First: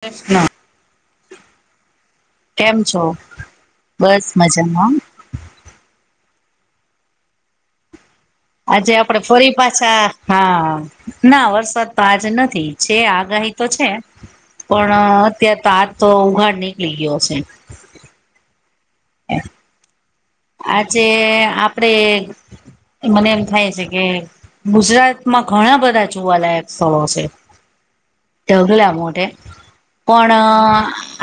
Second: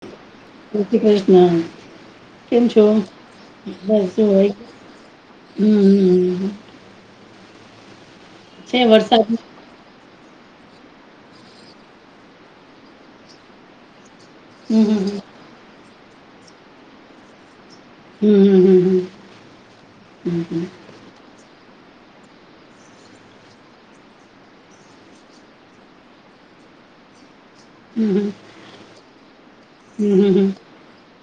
પ્રશ્ન જય શ્રી કૃષ્ણ કેમ છો બસ શું હોય હમ્મ. છે આજે આપડે વરસાદ ફરી પાછા, હા. ના, વરસાદ તો આજે નથી. છે આગાહી તો છે. હમ પણ અત્યારે તો આજ તો ઉઘાડ નિકલી ગ્યો અશે. હમ્મ, હમ્મહ. જે આપડે મને એમ થાય છે કે ગુજરાતમાં ઘણા બધા જોવાલાયક સળો અસે. અમ્મહ. ઢગલા મોઢે પણ અ...... હમ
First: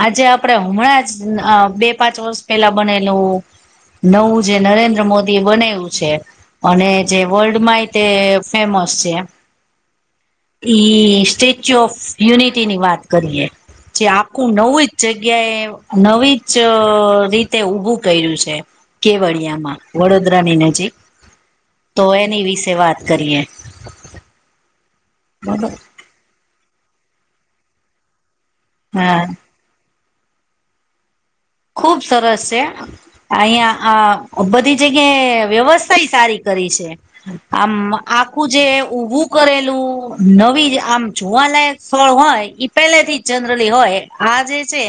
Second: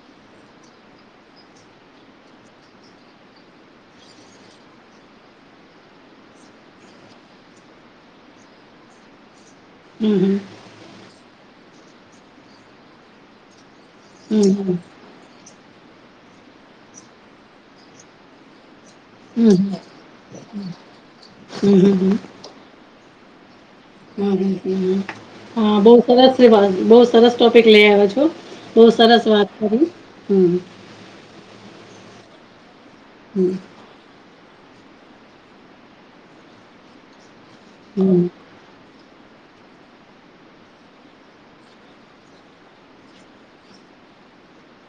આજે આપડે હુંમણાં જ અ બે-પાંચ વસ પેલા બનેલું. નવુ જે નરેન્દ્ર મોદી એ બનાયવુ છે. અને જે વર્લ્ડ માંય તે ફેમસ છેમ. હમ્મ, હમ્મ. ઈ સ્ટેચ્યુ ઓફ યુનિટી ની વાત કરીએ. જે આખું નવું જ જગ્યાએ, નવી જ રીતે ઉભું કયરુ છે. હમ કેવડિયામાં વડોદરાની નજીક, તો હમ એની વિસે વાત કરીએ. હમ્મહ, અમ્મ. બરોબર હા, બોવ સરસ વાત. બો સરસ ટોપિક લેઇ આવ્યા છો. બો હા સરસ વાત. કરી? હમ્મ. ખુબ સરસ સે. અઈયાં હા, બધી જગ્યાએ વ્યવસ્થાય સારી કરી છે. આમ, આખું જે ઉભું કરેલું, નવી જ આમ જોવાલાયક સ્થળ હોય ઈ પેલેથી જ જનરલી હોય. આ જે છે,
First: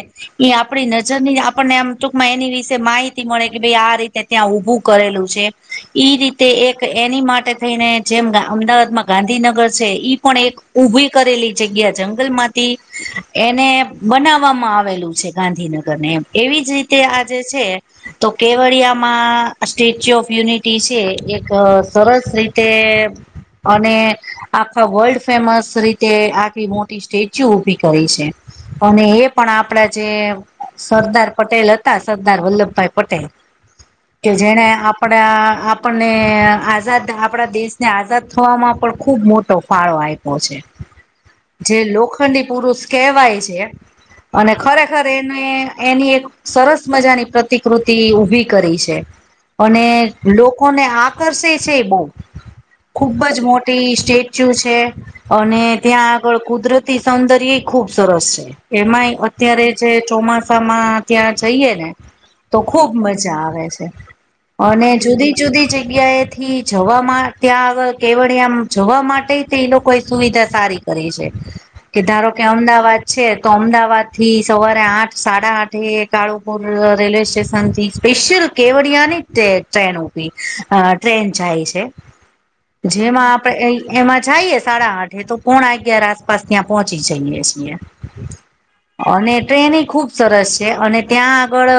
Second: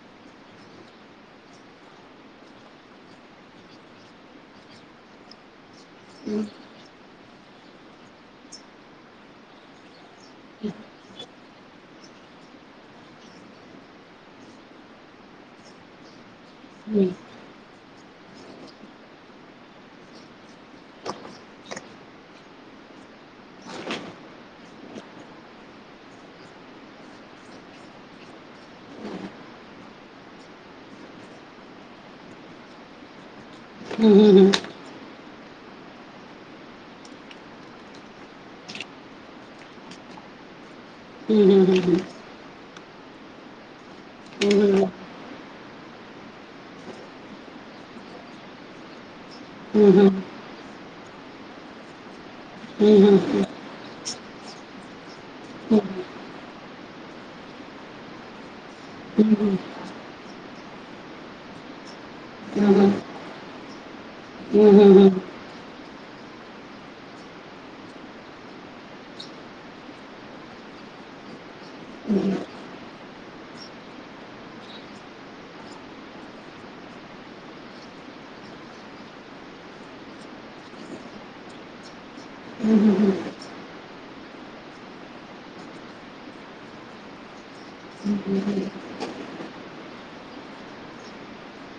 ઈ આપડી નજરની આ પન્ને આમ ટૂંકમાં, એની વિસે માહિતી મળે કે ભાઈ આ રીતે ત્યાં ઊભું કરેલું છે. ઈ રીતે એક એની માટે થઈ ને, જેમ ગાં અમદાવાદમાં ગાંધીનગર છે ઈ પણ એક ઊભી કરેલી જગ્યા જંગલમાંથી એને બનાવામાં આવેલું છે. ગાંધીનગર ને એમ. એવી જ યીતે આ જે છે. તો કેવડિયામાં સ્ટેચ્યુ ઓફ યુનિટી સે, એક સરસ રીતે અને આખા વર્લ્ડ ફેમસ રીતે આખી મોટી સ્ટેચ્યુ ઊભી કયી છે. અને એ પણ આપડા જે સરદાર પટેલ હતા, સરદાર વલ્લભભાઈ પટેલ. કે જેણે આપડણા આપણને આઝાદ આપણા દેશ ને આઝાદ થવામાં પણ ખુબ મોટો ફાળો આયપો છે. જે લોખંડી પુરુષ કેવાય છે અને ખરેખર એને એની એક સરસ મજાની પ્રતિકૃતિ ઊભી કરી છે. અને હમ લોકોને આકર્ષે છે બો, ખુબ જ મોટી સ્ટે ચ્યુ છે અને ત્યાં આગળ કુદરતી સૌંદર્યે ખુબ સરસ છે. એમાંય અત્યારે જે ચોમાસ સમાં ત્યાં જઈએ ને, તો ખુબ મજા આવે છે. અને જુદી જુદી જગ્યાએ થી જવામાં ત્યાં આગળ કેવળિયામ્મ જવા માટેય તેય લોકોએ સુવિધા સારી કરી છે. કે ધારો કે, અમદાવાદ છે તો અમદાવાદ થી સવારે આઠ સાડા આઠે કાળુપુર અ રેલવે સ્ટેશન થી સ્પેશિયલ કેવડિયા ની તે ટ્રેન ઉભી અહ ટ્રેન જાય છે. [inaudible] જેમાં આપ તો ઐ એમાં જાઈએ સાડા આઠે, તો પોણાં અગિયાર આસપાસ ત્યાં પહોંચી જઈએ છીએ. હમ્મ-હમ્મ-હમ્મ. અને ટ્રેન એઈ ખૂબ સરસ છે. અને ત્યાં આગળ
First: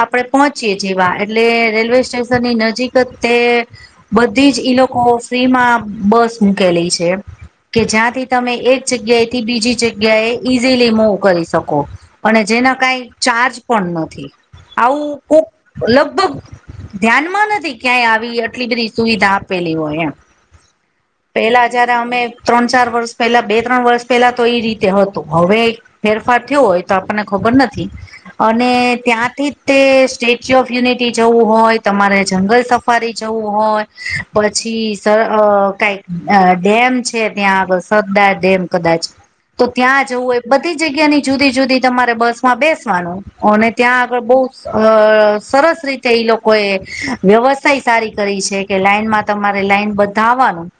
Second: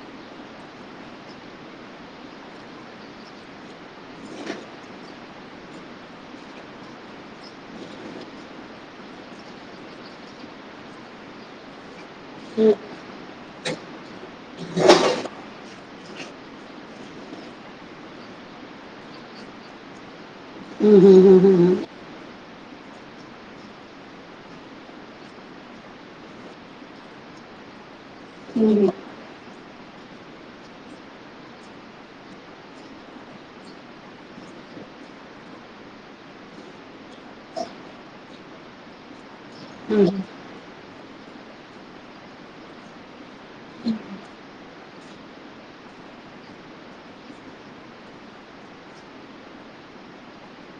આપણે પહોંચીએ જેવા, એટલે રેલવે સ્ટેશનની નજીક ત તે બધી જ ઈ લોકો ફ્રીમાં બસ મૂકેલી છે એમ. કે જ્યાંથી તમે એક જગ્યાએથી બીજી જગ્યાએ ઈઝીલી મૂવ કરી શકો. અને જેના કાંઈ ચાર્જ પણ નથી. આવું કોક લગભગ ધ્યાનમાં નથી ક્યાંય આવી અટલી બધી સુવિધા આપેલી હોય એમ. પહેલા હમ હમ જયારે અમે ત્રણ-ચાર વર્ષ પહેલા, બે-ત્રણ વર્ષ પહેલા તો ઈ રીતે હતો. હવે ફેરફાર થયો હોય તો આપણને ખબર નથી. અને હમ હમ ત્યાંથી તે સ્ટેચ્યુ ઓફ યુનિટી જવું હોય, તમારે જંગલ સફારી જવું હોય પછી સ અહ કાંઈક ડેમ છે ત્યાં આગળ સરદાર ડેમ કદાચ. તો અમે ત્યાં જવું હોય. બધી જગ્યાની જુદી-જુદી તમારે બસ માં બેસવાનું, અને ત્યાં આગળ બહું અહ સરસ રીત તે ઈ લોકો એ વ્યવસ્થાઈ સારી કરી છે, કે લાઈનમાં તમારે લાઈન બધાવાનું.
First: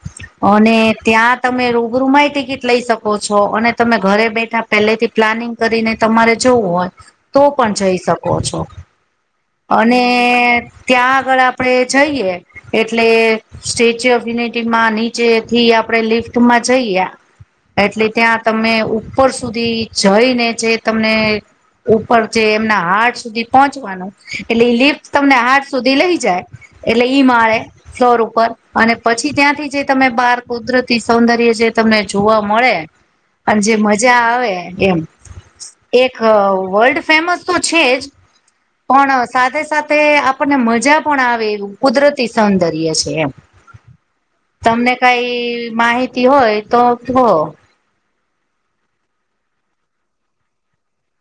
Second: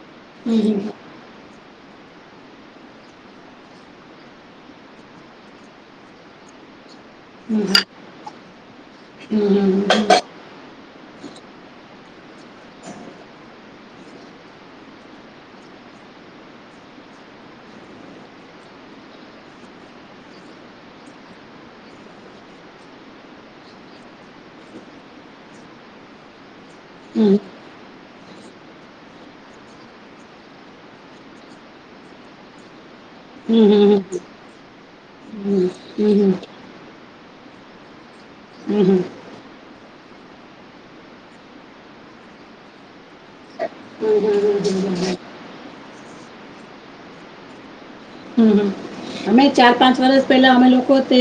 અને ચાર ત્યાં તમે રૂબરૂમાંય ટિકિટ લઈ શકો છો, અને તમે ઘરે બેઠા પહેલેથી પ્લાનિંગ કરીને તમારે જવું હોય તો પણ જઈ શકો છો. અને ત્યાં આગળ આપણે જઈએ એટલે સ્ટેચ્યુ ઓફ યુનિટીમાં નીચે થી આપણે લિફ્ટમાં જઈએ એટલે ત્યાં તમે ઉપર સુધી જઈને જે તમને ઉપર જે એમનાં હાર્ટ સુધી પહોંચવાનું. એટલે ઈ તમને હાર્ટ સુધી લઈ જાય. એટલે ઈ માળે ફ્લોર ઉપર. અને પછી ત્યાંથી જે તમે બહાર કુદરતી સૌંદર્ય જે તમને જોવા મળે [inaudible] અન જે મજા આવે એમ. હમ્મ. એક વર્લ્ડ ફેમસ તો છે જ. પણ સાથે-સાથે આપણને મજા પણ આવે એવું કુદરતી સૌંદર્ય છે એમ. [inaudible] હમ્મ-હમ્મ-હમ્મ. તમને કાંઈ માહિતી હોય તો કહો. હમ્મ-હમ્મ. અમે ચાર-પાંચ વરસ પહેલા અમે લોકો તે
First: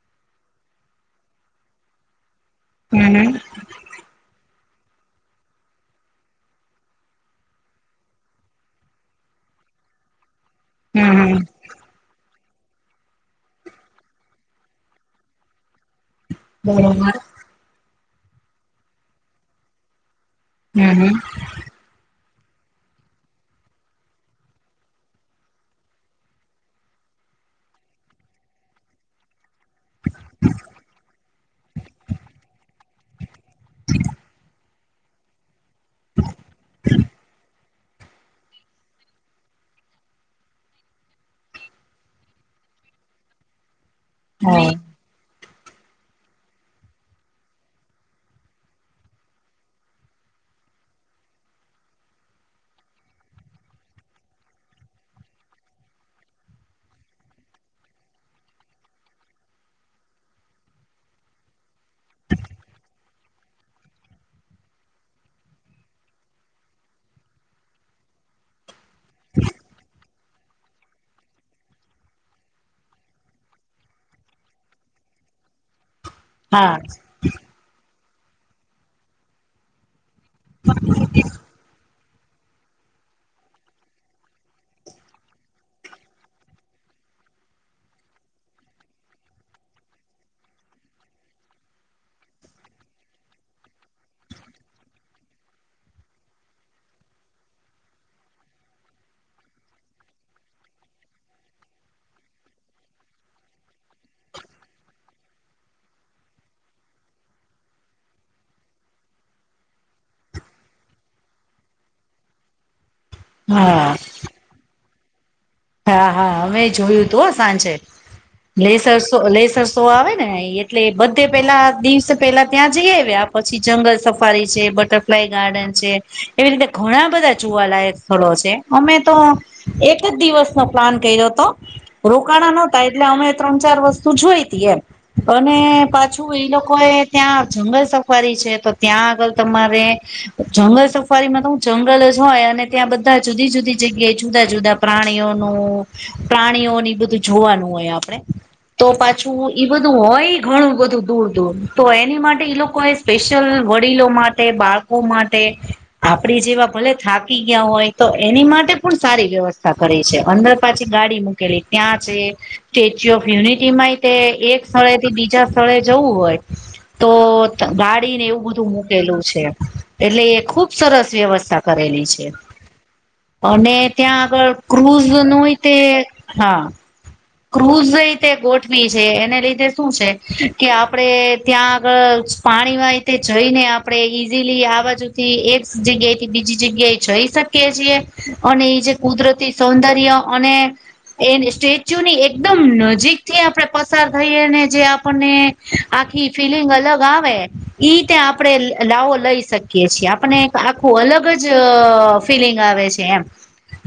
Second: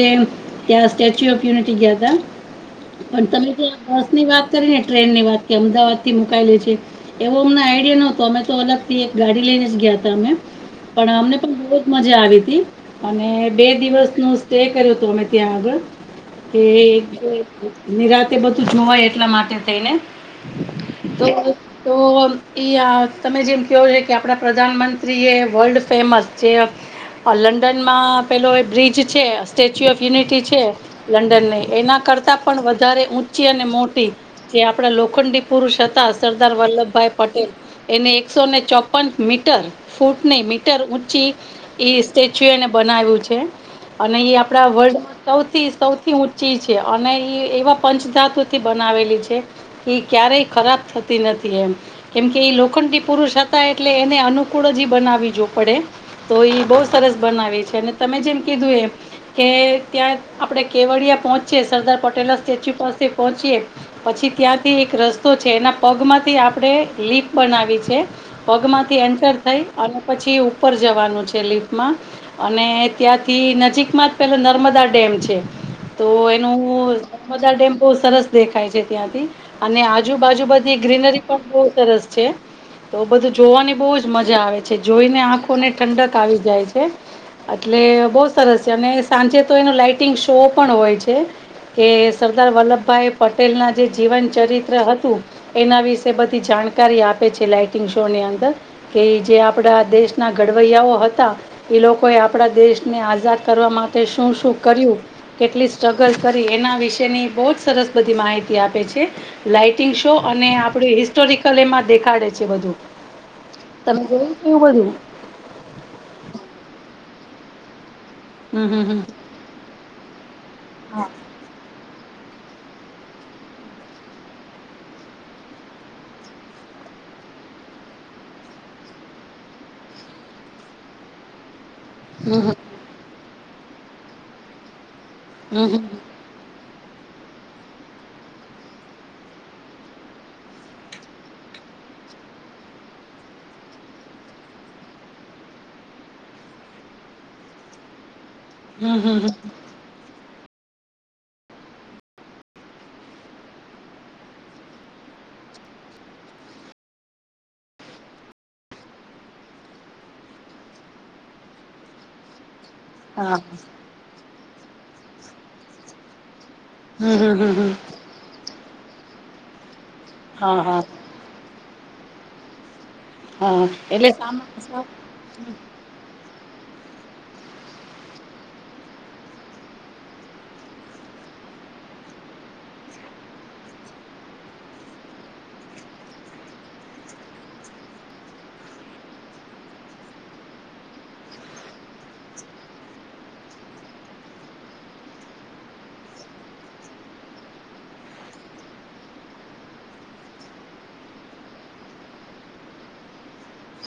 ત્યાં સ્ટેચ્યુ ઓફ યુનિટી ગયા તા. હમ પણ હમ તમે જે બસ ની વાત કરી ને ટ્રેન ની વાત, કે અમદાવાદ થી મુકાયેલી છે એવો અમને આઈડિયા નતો. અમે તો અલગથી એક ગાડી લઈને જ ગયા તા અમે. પણ હમ અમને હમ તો બહોત મજા આવી તી. અને બે દિવસ નો સ્ટે કર્યો તો અમે ત્યાં આગળ. બરોબર [unintelligible] નીરાતે બધું જોવાય એટલા માટે થઈને. હમ તો તો ઈ આ તમે જેમ કહ્યો છો, કે આપણા પ્રધાનમંત્રી એ વર્લ્ડ ફેમસ છે. અહ લંડનમાં પહેલો એ બ્રિજ છે સ્ટેચ્યુ ઓફ યુનિટી છે લંડનની એના કરતાં પણ વધારે ઊંચી અને મોટી જે આપણા લોખંડી પુરુષ હતા સરદાર વલ્લભભાઈ પટેલ એને એકસો ને ચોપન મીટર ફૂટની મીટર ઊંચી એ સચ છ અને બનાવ્યું છે અને એ આપણા હમ વર્લ્ડ સૌથી સૌથી ઊંચી છે અને એ એવા પંચ ધાતુથી બનાવેલી છે. એ ક્યારેય ખરાબ થતી નથી એમ કેમકે એ લોખંડી પુરુષ હતા એટલે એને અનુકૂળ જ બનાવી જોવ પડે તો એ બહ સરસ બનાવે છે અને તમે જેમ કીધું એમ કે ત્યાં આપડે કેવડિયા પહોંચીે સરદાર પટેલ ના સ્ટેચ્યુ પાસે પહોંચીય પછી ત્યાંથી એક રસ્તો છે એના પગમાંથી આપણે લીફ બનાવી છે. પગ માંથી એન્ટર થઈ અને પછી ઉપર જવાનું છે લિફ્ટ અને ત્યાંથી નજીકમાં પેલા નર્મદા ડેમ છે તો એનું હા નર્મદા ટેમ્પો સરસ દેખાય છે ત્યાંથી અને આજુબાજુ બધી પણ સરસ છે. તો બધું જોવાની બહુ જ મજા આવે છે જોઈને આંખોને ઠંડક આવી જાય છે. એટલે બહુ સરસ છે અને સાંજે તો એનો લાાઈટિંગ શો પણ હોય છે. કે સરદાર વલ્લભભાઈ પટેલના જે જીવન ચરિત્ર હતું. એના વિશે બધી જાણકારી આપે છે લાાઈટિંગ શો ની અંદર કે જે આપડા દેશના ઘડવૈયાઓ હતા એ લોકોએ આપણા દેશને આઝાદ કરવા માટે શું શું કર્યું કેટલી સ્ટ્રગલ કરી એના વિશેની બહુ જ સરસ બધી માહિતી આપે છે. લાાઈટિંગ શો અને આપડું હિસ્ટોરિકલ એમાં દેખાડે છે બધું હા હા તમે જોયું કેવું બધું હા હા અમે જોયું તું સાંજે હમ લેસર હમ શો લેસર શો આવે ને એટલે બધે પેલા દિવસે પેલા ત્યાં જઈ આવ્યા પછી જંગલ સફારી છે બટરફ્લાય ગાર્ડન છે. એવી રીતે ઘણા બધા ચુવાલાયક સ્થળો છે અમે તો એક જ દિવસ પ્લાન કર્યો તો રોકાણા નતા એટલે અમે ત્રણ ચાર વસ્તુ જોઈતી એમ હમ અને હમ પાછું શું એ લોકો એ ત્યાં જંગલ સફારી છે તો ત્યાં આગળ તમારે જંગલ સફારી માં તો હું જંગલ જ હોય અને ત્યાં બધા જુદી જુદી જગ્યાએ જુદા જુદા પ્રાણીઓ પ્રાણીઓની બધું જોવાનું હોય આપણે તો હમ હમ હમ પાછું હમ બધું હોય ઘણું બધું દૂર દૂર તો એની માટે ઈ લોકો એ સ્પેશિયલ વડીલો માટે બાળ માટે આપડી જેવા ભલે થાકી ગયા હોય તો એની માટે પણ સારી વ્યવસ્થા કરે છે. અંદર પાછી ગાડી મૂકેલી ત્યાં છે સ્ટેચ્યુ ઓફ હા યુનિટી માં સ્થળેથી બીજા જવું હોય તો હમ હમ હમ હમ ગાડી ને એવું બધું મૂકેલું છે એટલે એ હા ખુબ હા સરસ વ્યવસ્થા કરેલી છે હા અને એટલે ત્યાં આગળ સામા ક્રૂઝ ન તે હા ક્રૂઝ રીતે ગોઠવી છે એને લીધે શું છે કે આપડે ત્યાં આગળ પાણી વાય તે જઈને આપણે ઈઝીલી આ બાજુથી એક જગ્યાએ થી બીજી જગ્યાએ જઈ શકીએ અને એ જે કુદરતી સૌંદર્ય અને એ જૂની એકદમ નજીક થી આપણે પસાર થઈ અને જે આપણને આખી ફિલિંગ અલગ આવે ઈ ત્યાં આપણે લાવો લઈ શકીયએ છીએ આપને એક આખું અલગ જ ફીલિંગ આવે છે એ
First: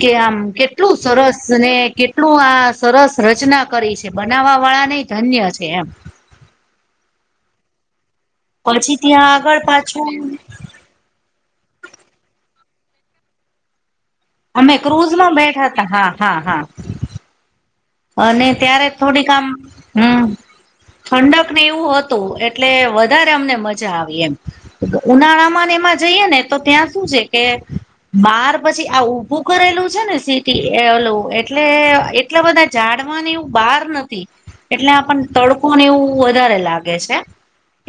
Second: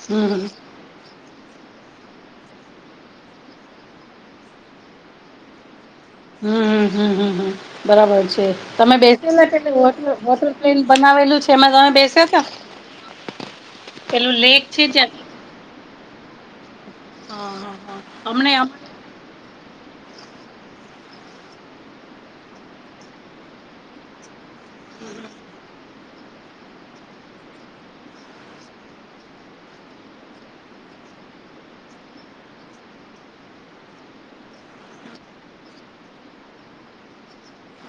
કે હમ આમ હમ કેટલું સરસ ને કેટલું આ સરસ રચના કરી છે બનાવવા વાળા નને ધન્ય છે એમ હમ બરાબર છે તમે પછી ત્યાં બેસેલા કે આગળ પાછું વૉટર્લ્પ્લેન બનાવેલું છે એમાં તમે બેસ ત અમે ક્રુઝમાં બેઠા હતા હા હા હા હા હા હા અને અમને ત્યારે થોડીક આમ હમ ઠંડક ને એવું હતું એટલે વધારે અમને મજા આવી એમ ઉનાળામાંને એમાં જઈએ ને તો ત્યાં શું છે કે બાર પછી આ ઉભું કરેલું છે ને સીટી ઓલું એટલે એટલા બધા જાડવાને એવું બહાર નથી એટલે આપણને તડકોને એવું વધારે લાગે છે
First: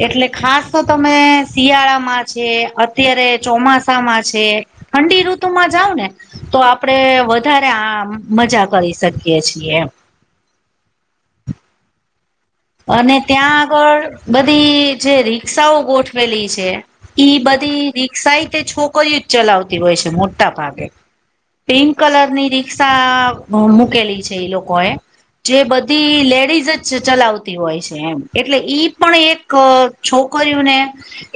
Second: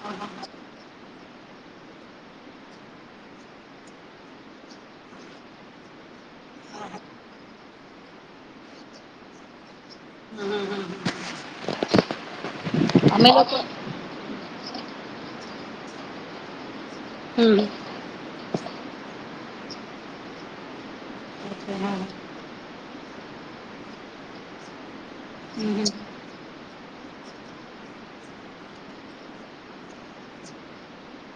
એટલે ખાસ તો તમે શિયાળામાં છે અત્યારે ચોમાસામાં છે ઠંડી ઋતુમાં જાવ ને તો આપડે વધારે આ મજા કરી શકીએ છીએ એમ હમ હ હમ હ અને ત્યાં આગળ બધી જે રિક્ષાઓ ગોઠવેલી છે ઈ હમ બધી રિક્ષા એ તે છોકરીઓ જ ચલાવતી હોય છે મોટા ભાગે અચ્છા પિંક હા હા કલરની રિક્ષા મૂકેલી છે એ લોકોએ જે બધી લેડીઝ જ ચલાવતી હોય છે એમ એટલે ઈ પણ એક છોકરીઓને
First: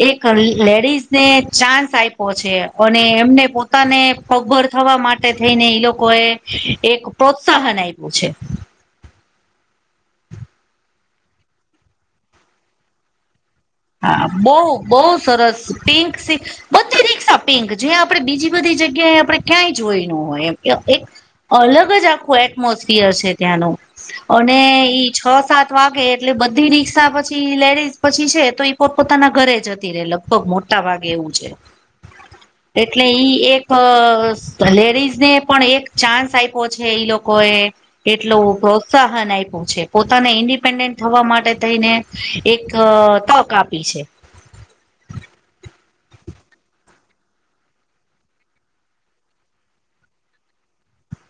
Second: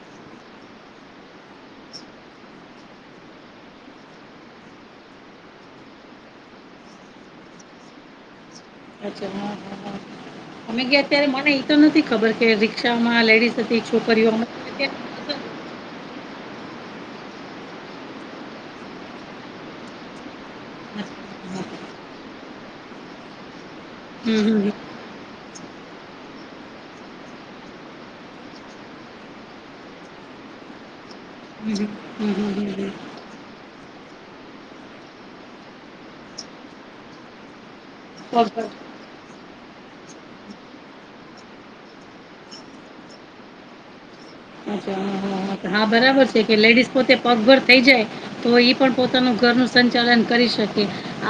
એક લેડીઝ ને ચાન્સ આપ્યો છે અને એમને પોતાને પગભર થવા માટે થઈને ઈ લોકોએ એક પ્રોત્સાહન આપ્યું છે. અચ્છા હમ હમ અમે ગયા અત્યારે મને એતો નથી ખબર કે રિક્ષામાં લેડીસજ બે હા છોકરીયો બહુ બહુ [unintelligible] સરસ પિંક સીક્સ બધી રીક્ષા પિંક જે આપણે બીજી બધી જગ્યાએ આપણે ક્યાંય જોઈનો હોય એમ અલગ જ આખું એટમોસફિયર છે ત્યાંનુ હમ અને હમ ઈ છ સાત વાગે એટલે બધી રિક્ષા પછી લેડીઝ પછી છે તો ઈ પોત પોતાના ઘરે જતી રહે લગભગ મોટા ભાગે એવું છે હ હ એટલે ઈ એક લેડીઝ ને પણ એક ચાન્સ આપ્યો છે ઈ લોકો એ એટલુ પગ પર પ્રોત્ સાહન આપ્યું છે પોતાને ઇન્ડિપેન્ડન્ટ થવા માટે થઈને એક તક આપી છે અચ્છા હમ હમ હા બરાબર છે કે લેડીસ પોતે પગભર થઈ જાય તો ઈ પણ પોતાનું ઘર નુ સંચાલન કરી શકે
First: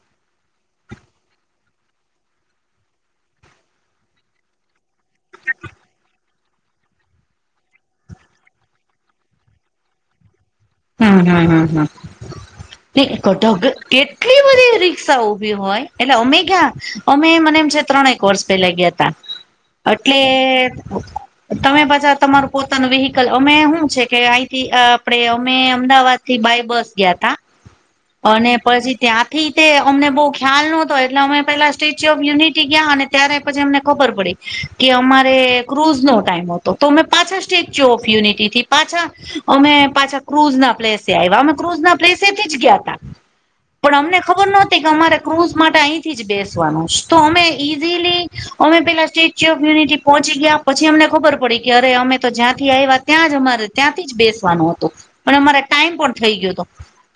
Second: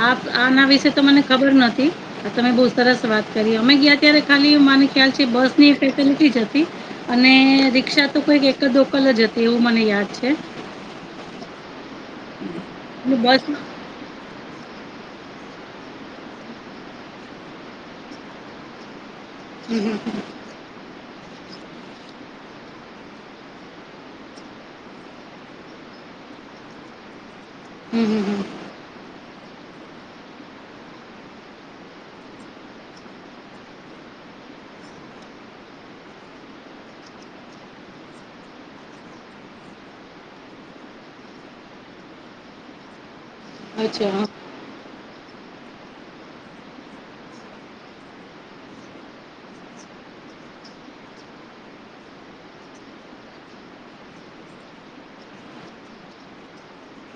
આ આના વિશે તો મને ખબર નો હતી તમે બહુ સરસ વાત કરી અમે ગયા ત્યારે ખાલી મને ખ્યાલ છે બસ ની ફેસેલિટી જ હતી અને રીક્ષા તો કોઈક એકલ દોકલ જ હતી એવું મને યાદ છે હમ હમ હમ હમ અને ન બસ કોટો [unintelligible] કેટલી બધી રિક્ષા ઉભી હોય એટલે અમે ગ્યા અમે મને એમ છે ત્રણેક વર્ષ પેલા ગયા તા એટલે તમે પાછા તમારું પોતાનું વિહિકલ અમે હું છે કે અહીથી આપણે અમે અમદાવાદ થી બાય બસ ગયા તા હમ, હમ, હમ. અને પછી ત્યાંથી તે અમને બહુ ખ્યાલ નહોતો એટલે અમે પેલા સ્ટેચ્યુ ઓફ યુનિટી ગયા અને ત્યારે પછી અમને ખબર પડી કે અમારે ક્રુઝ નો ટાઈમ હતો તો અમે પાછા સ્ટેચ્યુ ઓફ યુનીટી થી પાછા અમે પાછા ક્રૂઝ ના પ્લેસે આવ્યા અમે ક્રૂઝ ના પ્લેસેથી જ ગયા તા પણ અચ્છા, અમને હા. ખબર નોહતી અમારે ક્રૂઝ માટે અહીંથી જ બેસવાનું તો અમે ઈઝીલી અમે પેલા સ્ટેચ્યુ ઓફ યુનિટી પહોંચી ગયા પછી અમને ખબર પડી કે અરે અમે તો જ્યાંથી આવ્યા ત્યાં જ અમારે ત્યાંથી જ બેસવાનો હતો પણ અમારે ટાઈમ પણ થઈ ગયો હતો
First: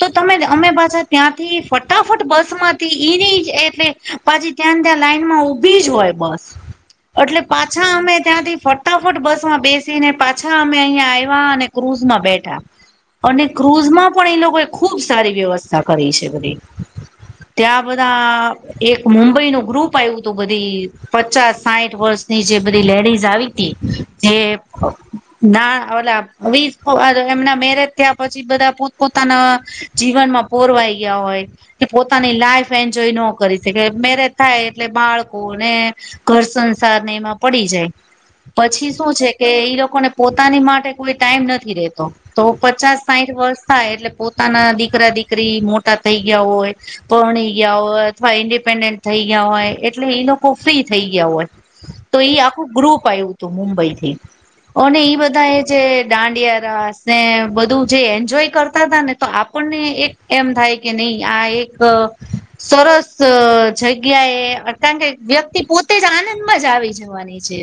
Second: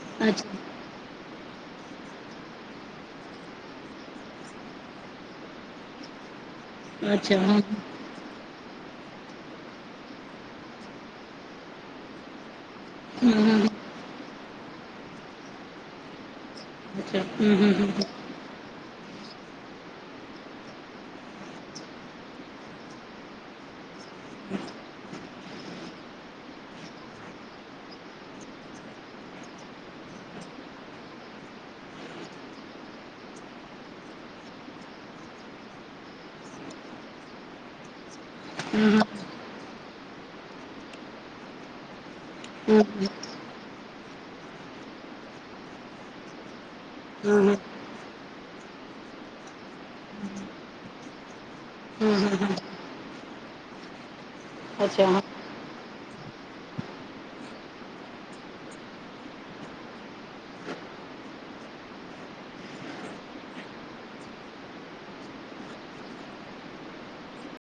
તો તમે અચ્છા, અમે પાછા ત્યાંથી ફટાફટ બસમાંથી ઈની જ એટલે પછી ત્યાં ત્યાં લાઈન માં ઊભી જ હોય બસ [inaudible] અટલે હા. પાછા અમે ત્યાંથી ફ ફટાફટ બસ માં બેસીને પાછા અમે અહીયાં આયવા અને ક્રુઝમાં બેઠા હમ, અને હમ, હમ. ક્રૂઝમાં પણ એ લોકોએ ખૂબ સારી વ્યવસ્થા કરી છે બધી અચ્છા. હમ, હમ, હમ, હમ. ત્યાં હમ, બધા એક મુંબઈનું ગ્રુપ આવ્યું હતું બધી પચાસ સાઈઠ વર્ષની જે બધી લેડીઝ આવી હતી જે ના [unintelligible] મેરેજ થયા પછી બધા પોતપોતાના જીવનમાં પોરવાઈ ગયા હોય કે પોતાની લાઈફ એન્જોય ન કરી શકે મેરેજ થાય એટલે બાળકોને ઘર સંસાર ને એમાં પડી જાય પછી શું છે કે ઈ લોકોને પોતાને માટે કોઈ ટાઈમ નથી રહેતો તો હમ. પચાસ સાઈઠ વર્ષ થાય એટલે પોતાના દીકરા દીકરી મોટા થઈ ગયા હોય હમ, ભણી હમ. ગયા હોય અથવા ઇન્ડિપેન્ડન્ટ થઈ ગયા હોય એટલે ઈ લોકો ફ્રી થઈ ગયા હોય. તો ઈ આખું ગ્રુપ આવ્યું હતું મુંબઈથી અને અચ્છા, ઈ હા. બધા એ જે દાંડિયા રાશે [inaudible] બધું જે એન્જોય કરતા હતાા ને તો આપણને એક એમ થાય કે નહી આ એક સરસ જગ્યા અ [unintelligible] કારણ કે વ્યક્તિ પોતે જ આનંદમાં જ આવી જવાની છે